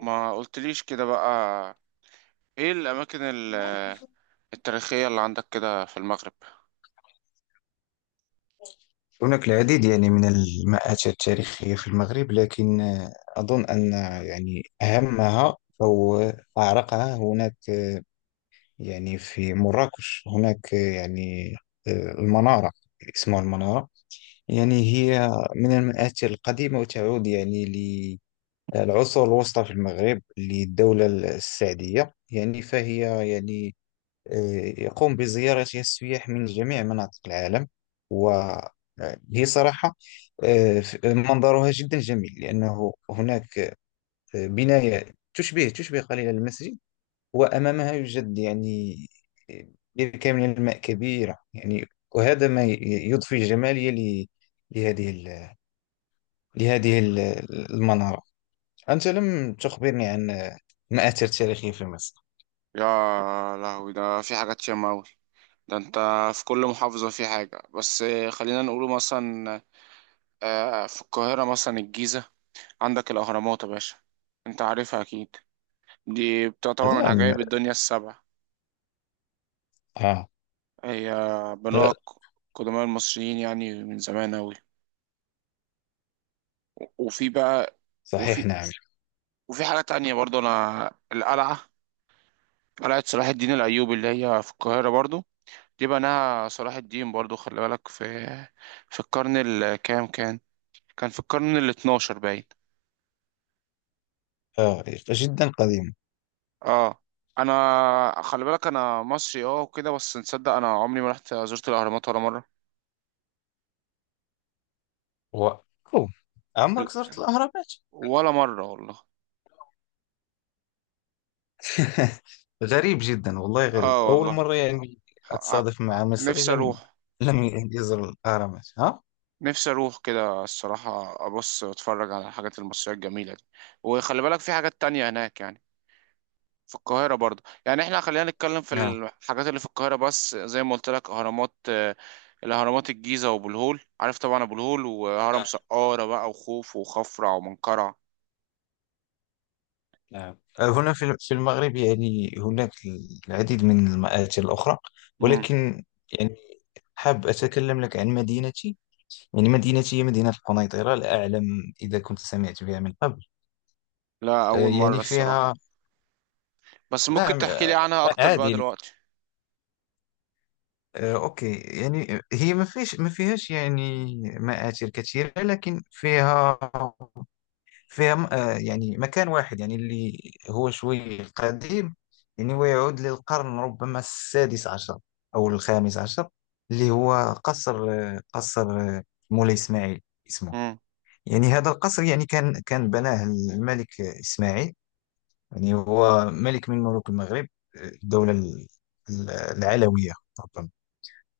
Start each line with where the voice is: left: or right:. right: ما قلتليش كده بقى، ايه الاماكن التاريخية اللي عندك كده في المغرب؟
left: هناك العديد يعني من المآتش التاريخية في المغرب، لكن أظن أن يعني أهمها أو أعرقها. هناك في مراكش هناك المنارة، اسمها المنارة. يعني هي من المآتش القديمة، وتعود يعني للعصور الوسطى في المغرب، للدولة السعدية. يعني فهي يعني يقوم بزيارة السياح من جميع مناطق العالم، وهي صراحة منظرها جدا جميل، لأنه هناك بناية تشبه قليلا المسجد، وأمامها يوجد يعني بركة من الماء كبيرة. يعني وهذا ما يضفي جمالية لهذه ال- لهذه المنارة. أنت لم تخبرني عن مآثر تاريخية في مصر.
right: يا لهوي، ده في حاجات ياما اوي. ده انت في كل محافظة في حاجة. بس خلينا نقوله مثلا، في القاهرة مثلا الجيزة. عندك الاهرامات يا باشا، انت عارفها اكيد. دي بتعتبر من
left: هذا أم-
right: عجائب الدنيا السبع.
left: آه
right: هي
left: آه،
right: بنوها قدماء المصريين، يعني من زمان اوي. وفي بقى،
left: صحيح،
right: وفي
left: نعم.
right: وفي حاجة تانية برضه أنا القلعة. قلعة صلاح الدين الأيوبي اللي هي في القاهرة برضو. دي بناها صلاح الدين برضو. خلي بالك، في القرن الكام كان في القرن الاتناشر باين.
left: آه جدا قديمة.
right: اه، انا خلي بالك انا مصري، اه وكده، بس نصدق، انا عمري ما رحت زرت الاهرامات ولا مرة.
left: وكوم،
right: ال-
left: عمرك زرت الأهرامات؟
right: ولا مرة والله.
left: غريب جدا، والله غريب.
right: اه
left: أول مرة
right: والله.
left: يعني
right: ح- ع-
left: أتصادف مع مصري
right: نفسي
left: لم
right: اروح
left: لم يزر الأهرامات، ها؟
right: نفسي اروح كده الصراحة، ابص واتفرج على الحاجات المصرية الجميلة دي. وخلي بالك، في حاجات تانية هناك يعني. في القاهرة برضه، يعني احنا خلينا نتكلم في
left: نعم.
right: الحاجات اللي في القاهرة بس. زي ما قلت لك، اهرامات، الاهرامات، الجيزة وابو الهول، عارف طبعا ابو الهول، وهرم
left: آه.
right: سقارة بقى، وخوف وخفرع ومنقرع.
left: نعم، هنا في المغرب يعني هناك العديد من المآتي الأخرى،
right: امم.
left: ولكن يعني حاب أتكلم لك عن مدينتي. يعني مدينتي هي مدينة القنيطرة، لا أعلم إذا كنت سمعت بها من قبل.
right: لا، اول مرة
left: يعني
right: الصراحة.
left: فيها،
right: بس ممكن
left: نعم.
right: تحكي لي عنها اكتر بقى
left: عادي.
right: دلوقتي؟
left: اوكي. يعني هي ما فيش ما فيهاش يعني مآثر كثيرة، لكن فيها يعني مكان واحد يعني اللي هو شوي قديم، يعني ويعود للقرن ربما السادس عشر او الخامس عشر، اللي هو قصر، قصر مولاي اسماعيل اسمه.
right: امم،
left: يعني هذا القصر يعني كان بناه الملك اسماعيل، يعني هو ملك من ملوك المغرب، الدولة العلوية ربما.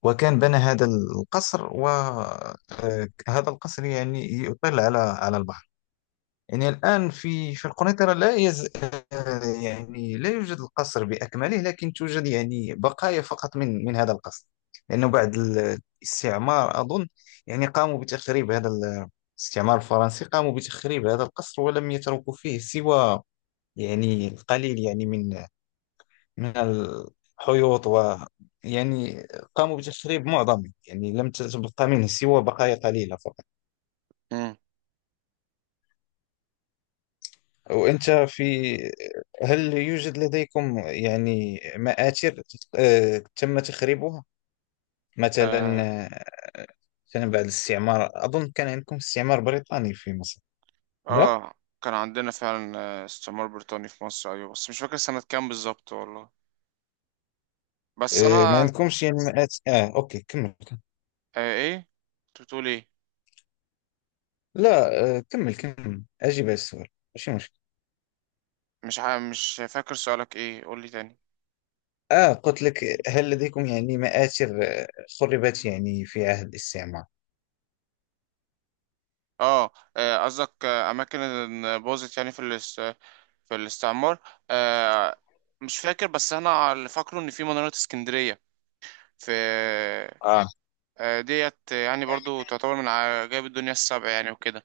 left: وكان بنى هذا القصر، وهذا القصر يعني يطل على البحر. يعني الآن في القنيطرة لا يز آه، يعني لا يوجد القصر بأكمله، لكن توجد يعني بقايا فقط من هذا القصر، لأنه بعد الاستعمار أظن يعني قاموا بتخريب الاستعمار الفرنسي قاموا بتخريب هذا القصر، ولم يتركوا فيه سوى يعني القليل، يعني من الحيوط، و يعني قاموا بتشريب معظمه. يعني لم تبقى منه سوى بقايا قليلة فقط.
right: امم.
left: وأنت في هل يوجد لديكم يعني مآثر تم تخريبها مثلا؟
right: آه.
left: آه، مثلا بعد الاستعمار، أظن كان عندكم استعمار بريطاني في مصر؟ لا.
right: اه، كان عندنا فعلا، استعمار بريطاني في مصر، ايوه. بس مش فاكر سنة كام بالظبط والله. بس
left: ما
right: انا...
left: عندكمش يعني مآثر؟ أوكي، كمل.
right: ايه؟ انت بتقول ايه؟
left: لا. كمل كمل، أجيب على السؤال. ماشي مشكل.
right: مش فاكر سؤالك ايه، قول لي تاني.
left: قلت لك: هل لديكم يعني مآثر خربت يعني في عهد الاستعمار؟
right: اه، قصدك اماكن إن باظت يعني في الاستعمار. آه، مش فاكر، بس انا اللي فاكره ان في منارة اسكندرية. في
left: آه
right: ديت يعني برضو تعتبر من عجائب الدنيا السبع يعني وكده.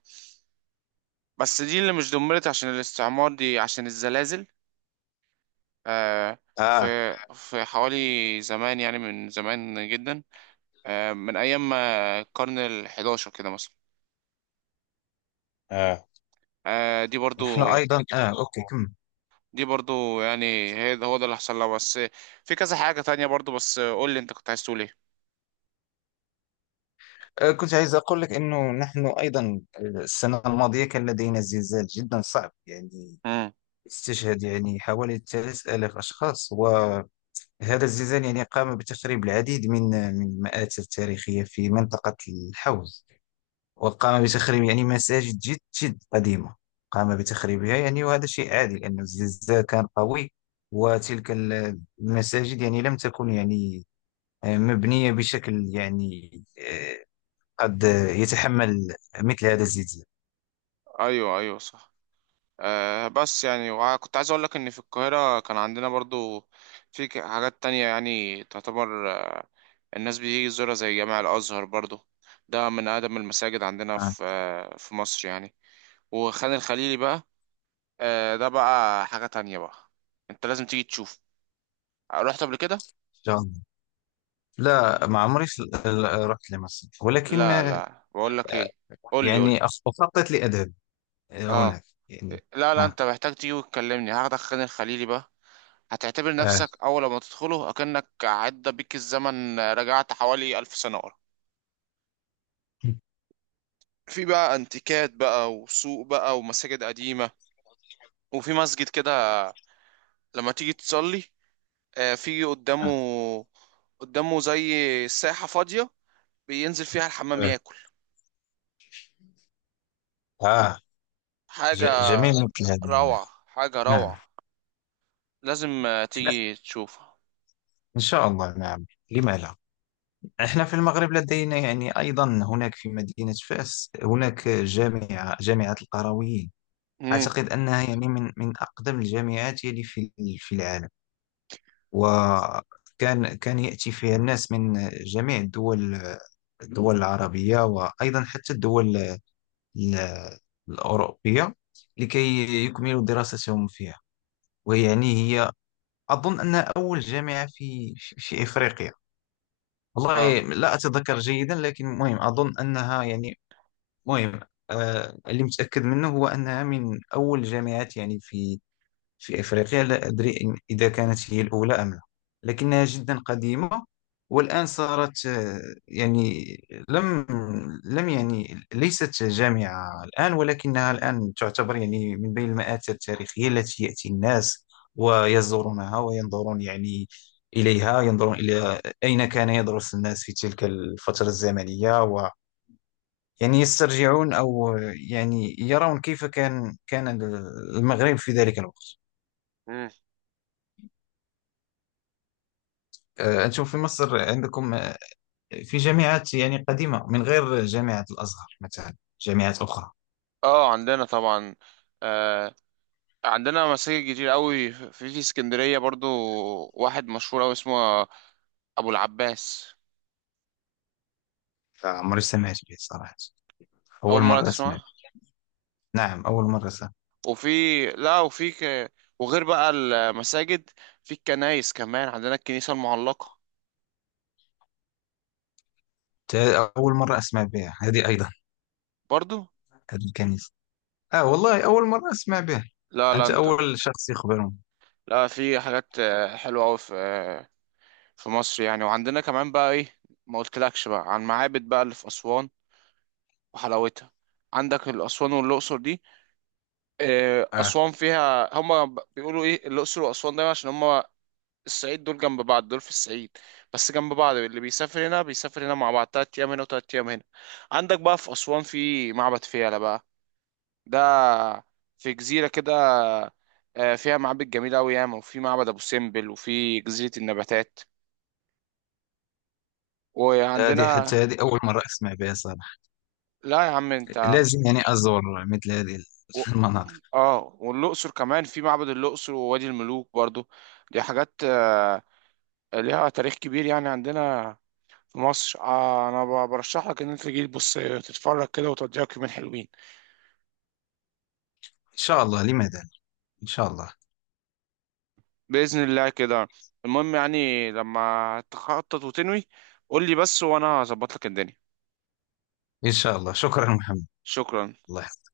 right: بس دي اللي مش دمرت عشان الاستعمار، دي عشان الزلازل. آه. في
left: آه
right: في حوالي زمان يعني، من زمان جدا، آه، من ايام ما القرن ال11 كده مثلا.
left: آه
right: آه، دي برضو
left: نحن أيضا. أوكي. كم؟
right: دي برضو يعني، هي ده، هو ده اللي حصل لها بس. في كذا حاجة تانية برضو. بس قول لي انت كنت عايز تقول ايه.
left: كنت عايز أقول لك أنه نحن أيضا. السنة الماضية كان لدينا زلزال جدا صعب. يعني
right: امم.
left: استشهد يعني حوالي 3000 أشخاص، وهذا الزلزال يعني قام بتخريب العديد من المآثر التاريخية في منطقة الحوز، وقام بتخريب يعني مساجد جد جد قديمة، قام بتخريبها. يعني وهذا شيء عادي لأن الزلزال كان قوي، وتلك المساجد يعني لم تكن يعني مبنية بشكل يعني آه، قد يتحمل مثل هذا الزلزال.
right: ايوه، ايوه، صح. آه، بس يعني، كنت عايز اقول لك ان في القاهرة كان عندنا برضو في حاجات تانية يعني، تعتبر الناس بتيجي تزورها، زي جامع الازهر برضو. ده من اقدم المساجد عندنا
left: إن
right: في مصر يعني. وخان الخليلي بقى، ده بقى حاجة تانية بقى. انت لازم تيجي تشوف. رحت قبل كده؟
left: شاء الله. لا، ما عمري رحت لمصر، ولكن
right: لا، لا، بقول لك ايه. قول لي، قول لي.
left: يعني أخطط لأذهب
right: اه،
left: هناك يعني.
right: لا، لا،
left: آه
right: انت محتاج تيجي وتكلمني، هاخدك خان الخليلي بقى. هتعتبر
left: آه
right: نفسك اول ما تدخله اكنك عدى بيك الزمن، رجعت حوالي 1000 سنة ورا. في بقى انتيكات بقى، وسوق بقى، ومساجد قديمة. وفي مسجد كده لما تيجي تصلي، في قدامه
left: آه,
right: قدامه زي ساحة فاضية، بينزل فيها الحمام
left: آه.
right: ياكل.
left: آه.
right: حاجة
left: جميل مثل هذا الماء.
right: روعة، حاجة
left: نعم،
right: روعة. لازم تيجي تشوفها.
left: إن شاء الله. نعم، لما لا؟ إحنا في المغرب لدينا يعني أيضا، هناك في مدينة فاس هناك جامعة القرويين.
right: امم.
left: أعتقد أنها يعني من أقدم الجامعات يلي في العالم. وكان يأتي فيها الناس من جميع الدول، الدول العربية، وأيضا حتى الدول ال- الأوروبية، لكي يكملوا دراستهم فيها. ويعني هي أظن أنها أول جامعة في في إفريقيا.
right: اه،
left: والله لا أتذكر جيدا، لكن مهم، أظن أنها يعني مهم. اللي متأكد منه هو أنها من أول الجامعات يعني في أفريقيا، لا أدري إذا كانت هي الأولى أم لا، لكنها جدا قديمة. والآن صارت يعني لم لم يعني ليست جامعة الآن، ولكنها الآن تعتبر يعني من بين المآثر التاريخية التي يأتي الناس ويزورونها وينظرون يعني إليها، ينظرون إلى أين كان يدرس الناس في تلك الفترة الزمنية، و يعني يسترجعون، أو يعني يرون كيف كان المغرب في ذلك الوقت. نشوف، في مصر عندكم في جامعات يعني قديمة من غير جامعة الأزهر، مثلا جامعات أخرى؟
right: اه عندنا طبعا. آه عندنا مساجد كتير قوي في اسكندرية برضو. واحد مشهور قوي اسمه ابو العباس.
left: عمري سمعت بها صراحة،
right: اول
left: أول
right: مرة
left: مرة أسمع
right: تسمعه؟
left: بها. نعم، أول مرة سمعت.
right: وفي... لا، وغير بقى المساجد، في الكنايس كمان، عندنا الكنيسة المعلقة
left: أول مرة أسمع بها هذه أيضا،
right: برضو.
left: هذه الكنيسة. والله أول مرة أسمع بها.
right: لا، لا،
left: أنت
right: انت...
left: أول شخص يخبرني.
right: لا، في حاجات حلوة قوي في في مصر يعني. وعندنا كمان بقى ايه، ما قلتلكش بقى عن معابد بقى اللي في أسوان وحلاوتها. عندك الأسوان والأقصر دي.
left: آه
right: أسوان فيها، هما بيقولوا إيه الأقصر وأسوان دايما عشان هما الصعيد، دول جنب بعض، دول في الصعيد، بس جنب بعض. اللي بيسافر هنا بيسافر هنا مع بعض، 3 أيام هنا وتلات أيام هنا. عندك بقى في أسوان في معبد فيلة بقى، ده في جزيرة كده، فيها معابد جميلة أوي ياما، وفي معبد أبو سمبل، وفي جزيرة النباتات.
left: هذه
right: وعندنا...
left: حتى هذه أول مرة أسمع بها صراحة.
right: لا يا عم أنت!
left: لازم يعني أزور مثل هذه
right: و-
left: المناطق.
right: والأقصر كمان في معبد الأقصر ووادي الملوك برضو. دي حاجات ليها تاريخ كبير يعني، عندنا في مصر. انا برشح لك ان انت تجي تبص تتفرج كده، وتضيعك يومين حلوين.
left: إن شاء الله، لماذا لا؟ إن شاء الله.
right: باذن الله كده. المهم يعني، لما تخطط وتنوي قول لي بس، وانا هظبط لك الدنيا.
left: إن شاء الله، شكرا محمد.
right: شكرا.
left: الله يحفظك.